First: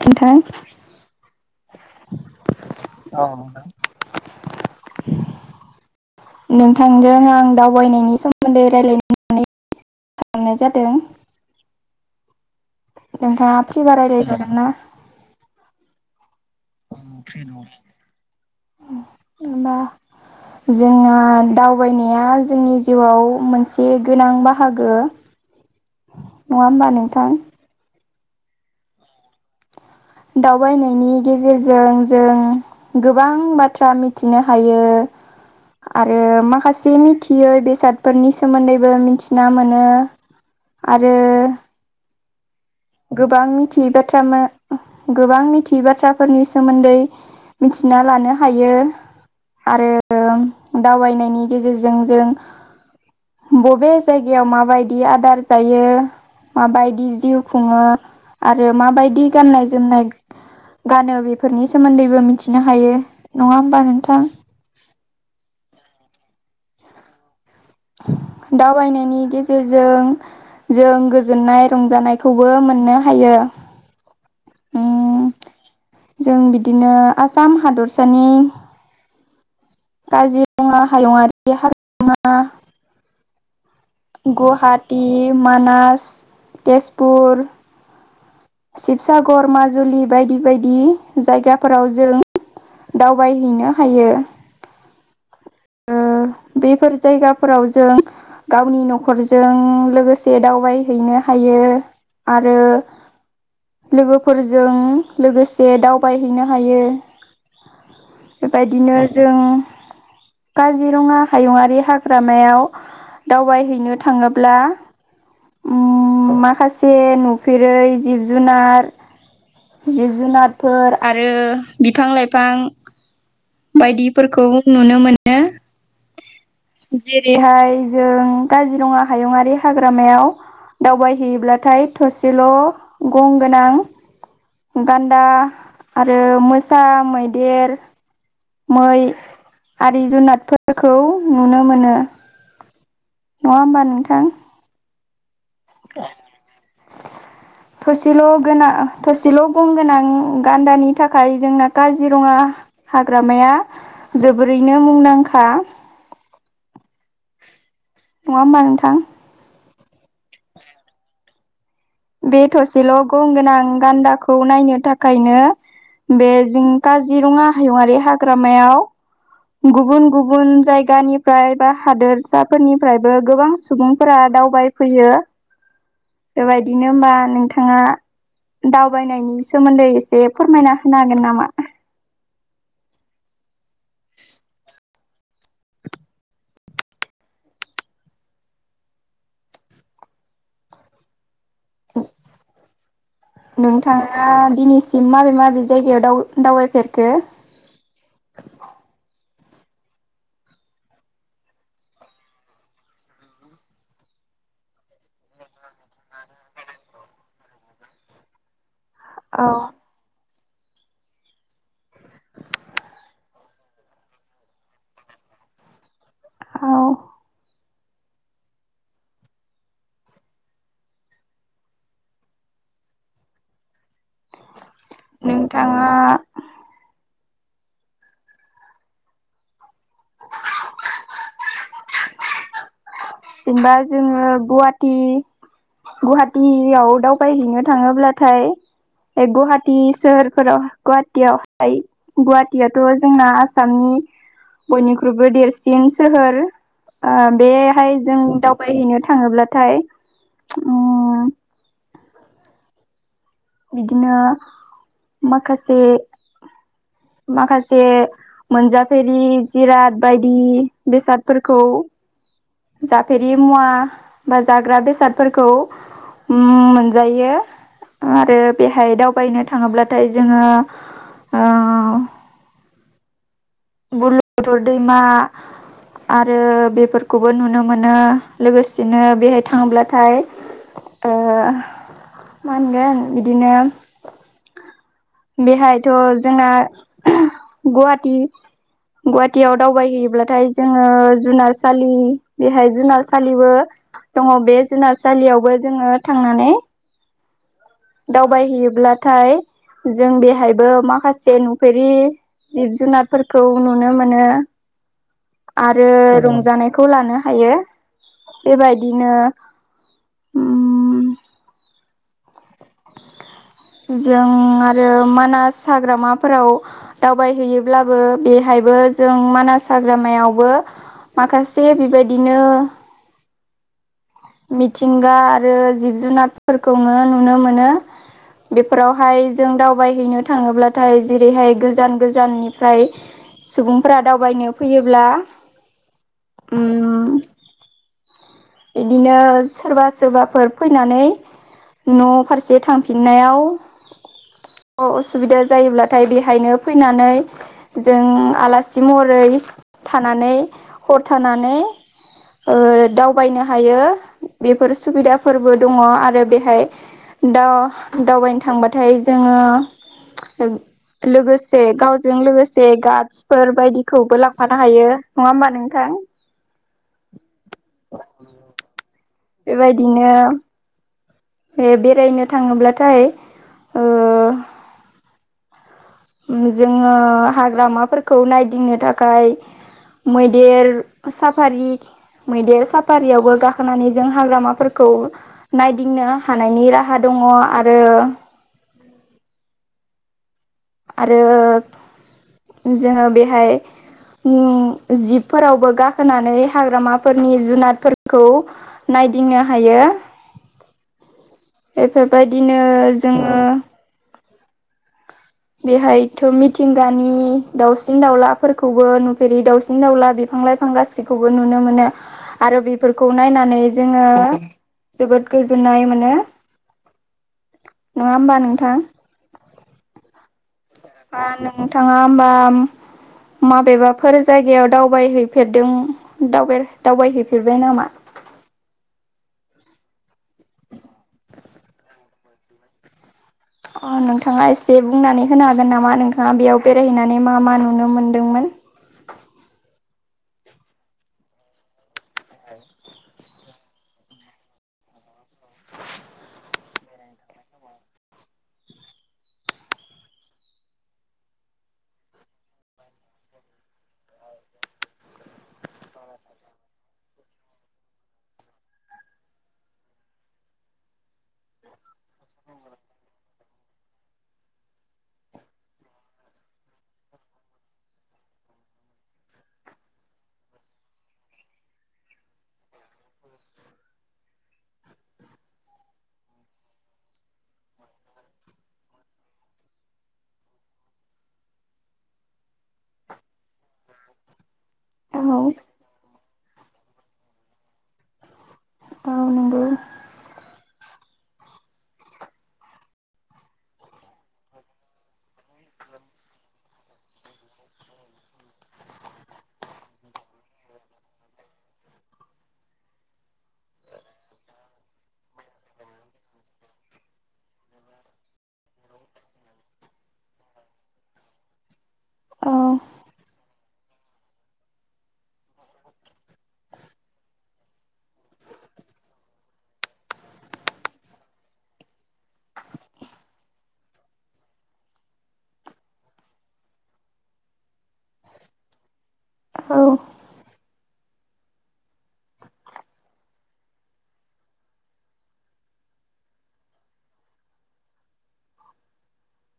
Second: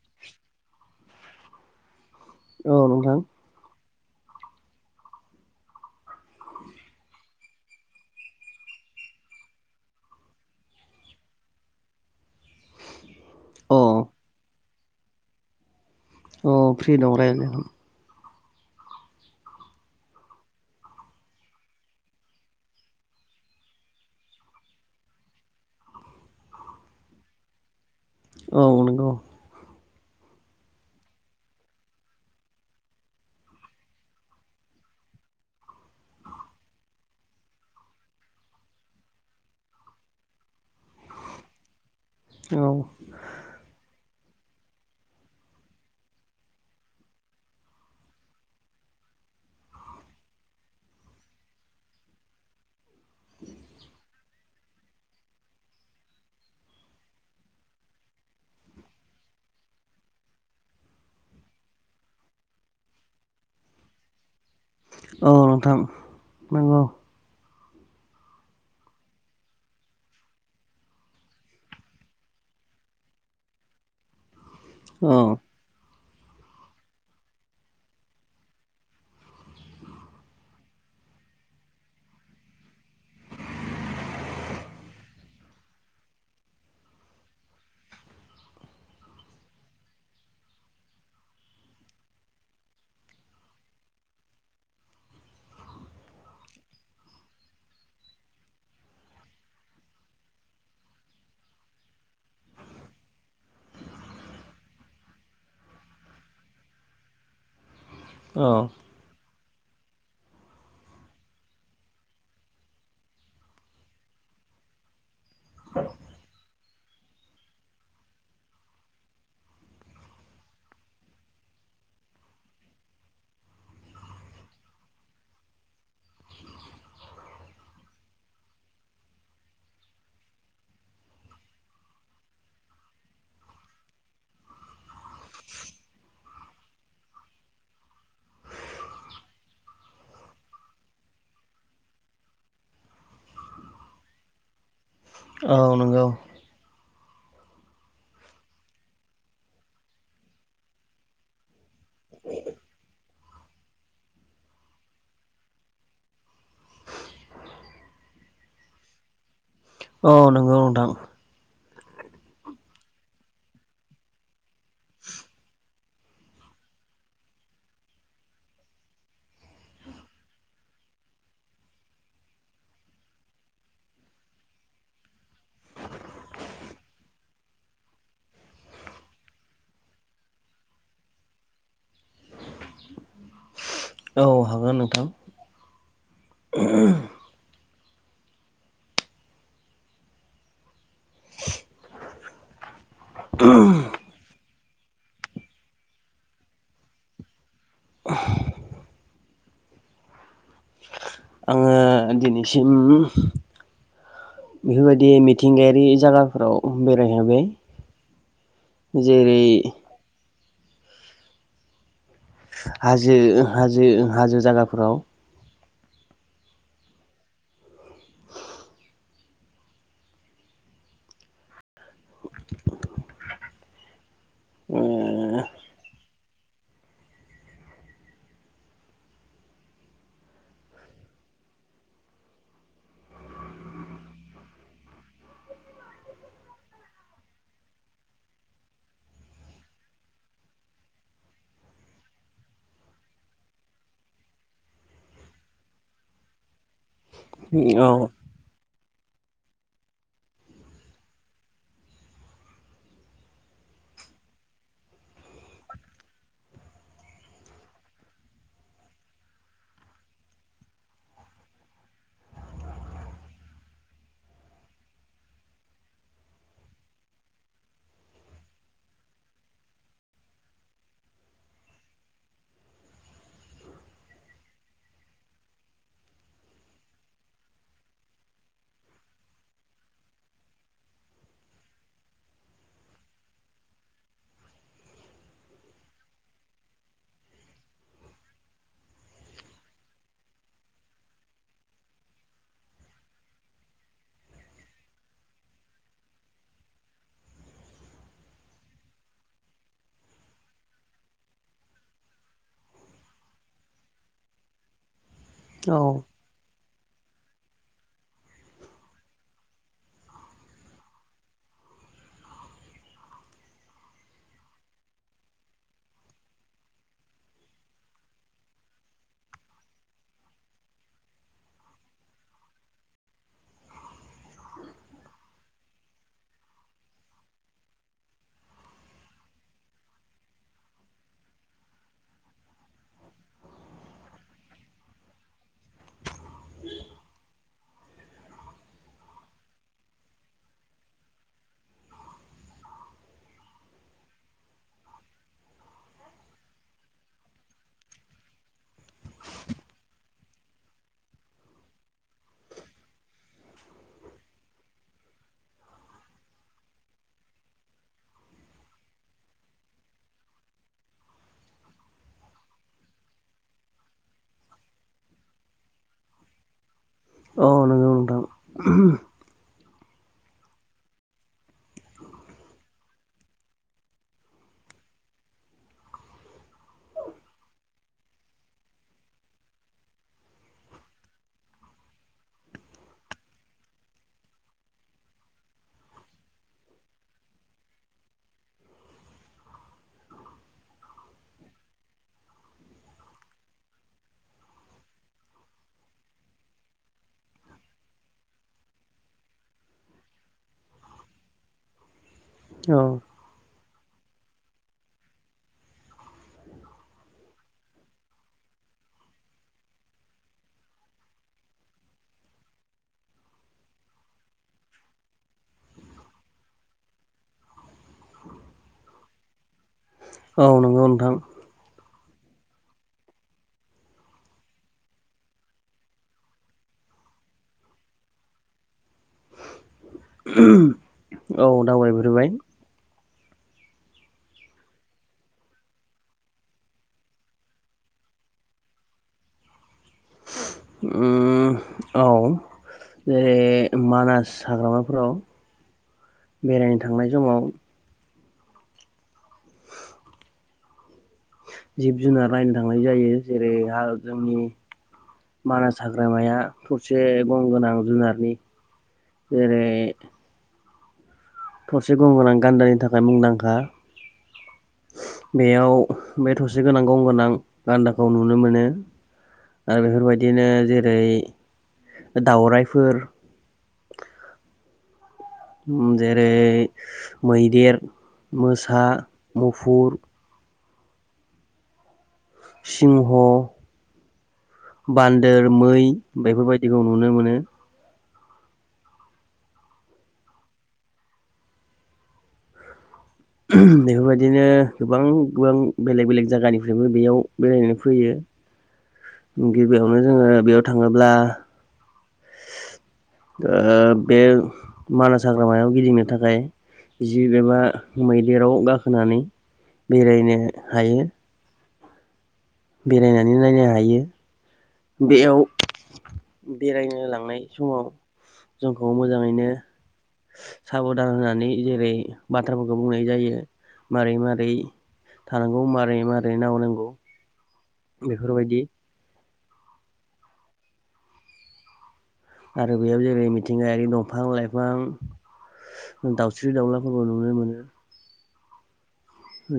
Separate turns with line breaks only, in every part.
नोंथां
औ नोंथां
[unintelligible] नोंथांजों आं दावबायनायनि सोमोन्दै रायज्लायनो खालामनाय जादों। नोंथांङा फ्रि बा
अ
रायलायजागोन ना?
अ फ्रि दं रायलायनो
[unintelligible] जोंहा दावबायनाया जोंनि जिउआव मोनसे गोनां बाहागो नंङा होमबा नोंथां
औ नंगौ
दावबायनायनि गेजेरजों जों गोबां बाथ्रा मिथिनो हायो। आरो माखासे मिथियै बेसादफोरनि सोमोन्दैबो मिथिना मोनो आरो
औ
गोबां मिथियै बाथ्रा गोबां मिथियै बाथ्राफोरनि सोमोन्दै मिथिना लानो हायो आरो दावबायबायनायनि गेजेरजों जों बबे जायगायाव माबायदि आदार जायो माबायदि जिउ खुंङो आरो माबायदि गाननाय जोमनाय गानो बेफोरनि सोमोन्दैबो मिथिनो हायो, नङा होमबा नोंथां?
औ नोंथां नंगौ।
दावबायनायनि गेजेरजों जों गोजोननाय रंजानायखौबो मोननो हायो। उम
औ।
जों बिदिनो आसाम हादरसानि काजिरङा हायुङारि हाग्रामा गुवाहाटि, मानास, तेजपुर, शिबसागर, माजुलि बायदि बायदि जायगाफोराव जों दावबायहैनो हायो। ओ बेफोर जायगाफोराव जों गावनि न'खरजों लोगोसे दावबायहैनो हायो आरो लोगोफोरजों लोगोसे दावबायहैनो हायो।
औ
बेबायदिनो जों काजिरङा हायुङारि हाग्रामायाव दावबायहैनो थाङोब्ला माखासे नुफेरै जिब जुनार जिब जुनारफोर आरो बिफां लाइफां बायदिफोरखौ नुनो मोनो। जेरैहाय जों काजिरङा हायुंङारि हाग्रामायाव दावबायहैयोब्लाथाय थसेल' गं गोनां गान्दा आरो मोसा, मैदेर, मै आरि जुनादफोरखौ नुनो मोनो। नङा होमबा नोंथां?
औ नंगौ।
[inaudible] थसेल' गोना थसेल' गं गोनां गान्दानि थाखाय जोंना काजिरङा हाग्रामाया जोबोरैनो मुंदांखा। नङा होमबा नोंथां?
औ नोंगौ नोंथां।
बे थसेल' गं गोनां गान्दाखौ नायनो थाखायनो बे जों काजिरङा हायुङारि हाग्रामायाव गुबुन गुबुन जायगानिफ्राय बा हादोरसाफोरनिफ्रायबो गोबां सुबुंफोरा दावबाय फैयो। बेबायदिनो होमबा नोंथाङा दावबायनायनि सोमोन्दै एसे फोरमायना होनो हागोन नामा?
औ हागोन नोंथां।
औ नोंथाङा दिनैसिम माबे माबे जायगायाव दाव-दावबायफेरखो?
आङो दिनैसिम बेफोरबायदि मिथिंगायारि जायगाफोराव बेरायहैबाय। जेरै
औ
हाजो हाजो हाजो जायगाफोराव।
औ।
ओ
नोंथाङा जेनबा जोङो गुवाहाटि गुवाटियाव दावबायहैनो थाङोब्लाथाय गुहाटि सोहोरफोराव गुवाहाटियावहाय गुवाटियाथ' जोंना आसामनि बयनिख्रुइबो देरसिन सोहोर।
औ
बेहाय जों दावबायहैनो थाङोब्लाथाय उम बिदिनो माखासे माखासे मोनजाफेरि जिराद बायदि बेसादफोरखौ जाफेरि मुवा बा जाग्रा बेसादफोरखौ मोनजायो आरो बेहाय दावबायनो थाङोब्लाथाय जोङो ओ बुरलुंबुथुर दैमा आरो बेफोरखौबो नुनो मोनो लोगोसेनो बेहाय थांब्लाथाय ओ मोगोन बिदिनो बेहायथ' जोंना गुवाहाटी गुवाहाटियाव दावबायहैयोब्लाथाय जोङो जुनारसालि बेहाय जुनारसालिबो दङ बे जुनारसालियावबो जोङो थांनानै दावबायहैयोब्लाथाय जों बेहायबो माखासे नुफेरि जिब जुनारफोरखौ नुनो मोनो
औ
आरो रंजानाय खौ लानो हायो बेबायदिनो उम जों आरो मानास हाग्रामाफोराव दावबायहैयोब्लाबो बेहायबो जों मानास हाग्रामायावबो माखासे बेबायदिनो मिथिंगा आरो जिब जुनारफोरखौनो नुनो मोनो बेफोरावहाय जों दावबायहैनो थाङोब्लाथाय जेरैहाय गोजान गोजाननिफ्राय सुबुंफोरा दावबायनो फैयोब्ला उम
[inaudible]
बिदिनो सोरबा सोरबाफोर फैनानै न' फारसे थांफिननायाव असुबिदा जायोब्लाथाय बेहायनो फैनानै जों आलासि महरै थानानै हर थानानै ओ दावबायनो हायो बेफोर सुबिदाफोरबो दङ आरो बेहाय दा दावबायनो थांबाथाय जोङो लोगोसे गावजों लोगोसे गा फोर बायदिखौबो लांफानो हायो नङा होमबा नोंथां
अ नंगौ नोंथां
बेबायदिनो बेरायनो थाङोब्लाथाय ओ जोङो हाग्रामाफोरखौ नायदिंनो थाखाय मैदेर साफारि मैदेर साफारियावबो गाखोनानै जों हाग्रामाफोरखौ नायदिंनो हानायनि राहा दङ आरो आरो जोङो बेहाय जिबफोरावबो गाखोनानै हाग्रामाफोरनि जुनारफोरखौ नायदिंनो हायो बेफोरबायदिनो
औ
जों बेहायथ' मिथिंगानि दाउसिन दाउलाफोरखौबो नुफेरि दाउसिन दाउला बिफां लाइफां गासि खौबो नुनो मोनो आरो बेफोरखौ नायनानै जोङो जोबोद गोजोननाय मोनो नङा होमबा नोंथां [inaudible]
औ नंगौ नोंथां
ओ नोंथाङा होमबा माबेबाफोर जायगायाव दावबायहैफेरदों दावबायहैफेरबाय नामा
औ दावबायहैफेरबाय
अ नोंथाङा एसे बुंनानै होनो हागोन नामा नोंथाङा बेयाव बेरायहैनानै मा मा नुनो मोनदोंमोन
उम औ जेरै मानास हाग्रामाफोराव बेरायनो थांनाय समाव जिब जुनार रायनो थांनाय जायो जेरै आ जोंनि‌ मानास हाग्रामाया थरसे गं गोनां जुनारनि जेरै थरसे गं गोनां गान्दानि थाखाय मुंदांखा। बेयाव बे थसे गोनां गं गोनां गान्दाखौ नुनो मोनो। आरो बेफोरबायदिनो जेरै दावरायाइफोर उम जेरै मैदेर, मोसा, मुफुर, सिंह,
औ
बान्दोर, मै बेफोर बायदिखौ नुनो मोनो।
औ नोंगौ।
बेफोर बायदिनो गोबां गोबां बेलेग बेलेग जायगानिफ्रायबो बेयाव बेरायनो फैयो।
[inaudible]
गिबियावनो जोङो बेयाव थाङोब्ला
[inaudible]
ओ बे मानास हाग्रामायाव गिदिंनो थाखाय। जिब एबा मैदेराव गाखोनानै बेरायनो हायो
औ
बेरायनानै नायनो हायो - बेयाव बेरायनो लांनाय समाव जोंखौ मोजाङैनो साबधान होनानै जेरै बाथ्राफोरखौ बुंनाय जायो मारै मारै थानांगौ मारै मारै नाहरनांगौ बेफोरबायदि
औ
आरो बेयाव जेरै मिथिंगायारि दंफां-लाइफां दाउस्रि दाउलाफोरबो नुनो मोनो।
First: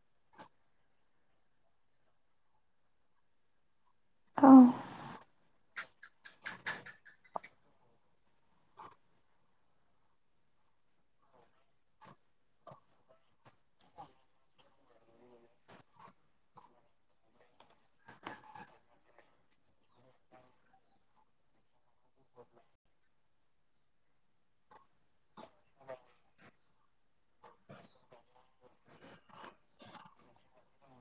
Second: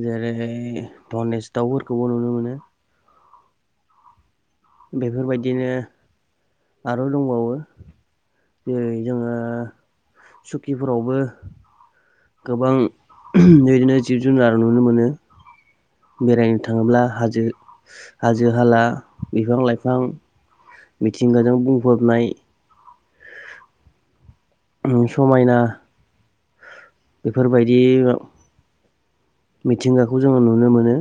जेरैहाय धनेस दाावफोरखौबो नुनो मोनो।
औ
बेफोरबायदिनो आरो' दंबावो जेरै जोङो सुकिफोरावबो गोबां बिदिनो जिब जुनार नुनो मोनो। बेरायनो थाङोब्ला हाजो हाजो-हाला बिफां-लाइफां मिथिंगाजों बुंफबनाय उम समायना बेफोरबायदि मिथिंगाखौ जोङो नुनो मोनो।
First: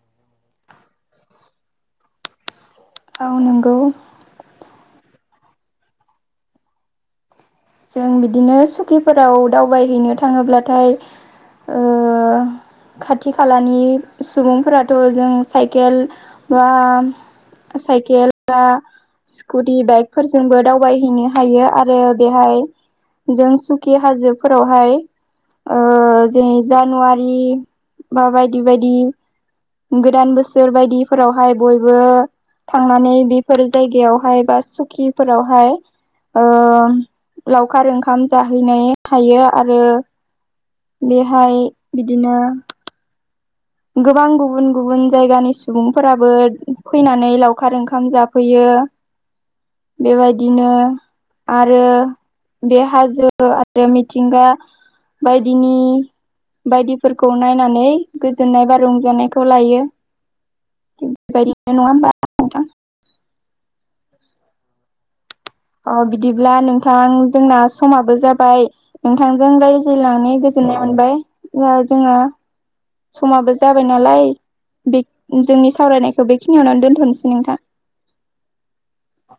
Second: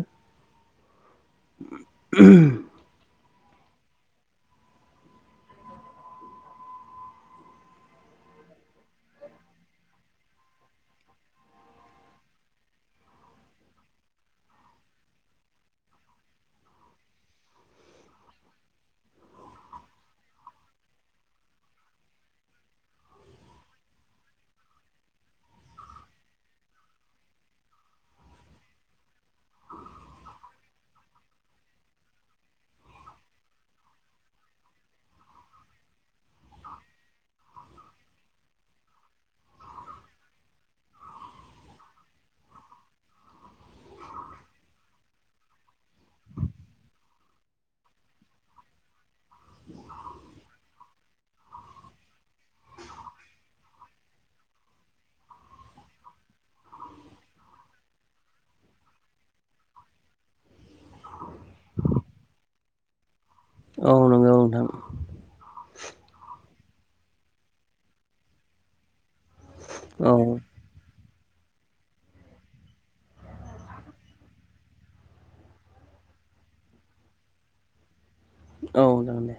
[unintelligible]
औ नंगौ। जों बिदिनो सुकिफोराव दावबायहैनो थाङोब्लाथाय ओ खाथि खालानि सुबुंफोराथ' जों साइकेल बा साइकेल बा स्कुटि बाइकफोरजोंबो दावबायहैनो हायो आरो बेहाय जों सुकि हाजोफोरावहाय। ओ जे जानुवारि बा बायदि बायदि गोदान बोसोर बायदि फोरावहाय बयबो थांनानै बेफोर जायगायावहाय बा सुकिफोरावहाय ओ लावखार ओंखाम जाहैनाय थायो आरो बेहाय बिदिनो गोबां गुबुन गुबुन जायगानि सुबुंफोराबो फैनानै लावखार ओंखाम जाफैयो। बेबायदिनो आरो बे हाजो आरो मिथिंगा बायदिनि बायदिफोरखौ नायनानै गो जोननाय बा रंजानायखौ लायो। थिक बेबायदिनो नङा होमबा? नोंथां
औ नंगौ नोंथां।
अ बिदिब्ला नोंथां जोंना समाबो जाबाय नोंथांजों रायज
औ
लांनानै गोजोननाय मोनबाय दा जोङो समाबो जाबाय नालाय बे जोंनि सावरायनायखौ बेखिनियावनो दोन्थ'नोसै नोंथां
औ जागोन दे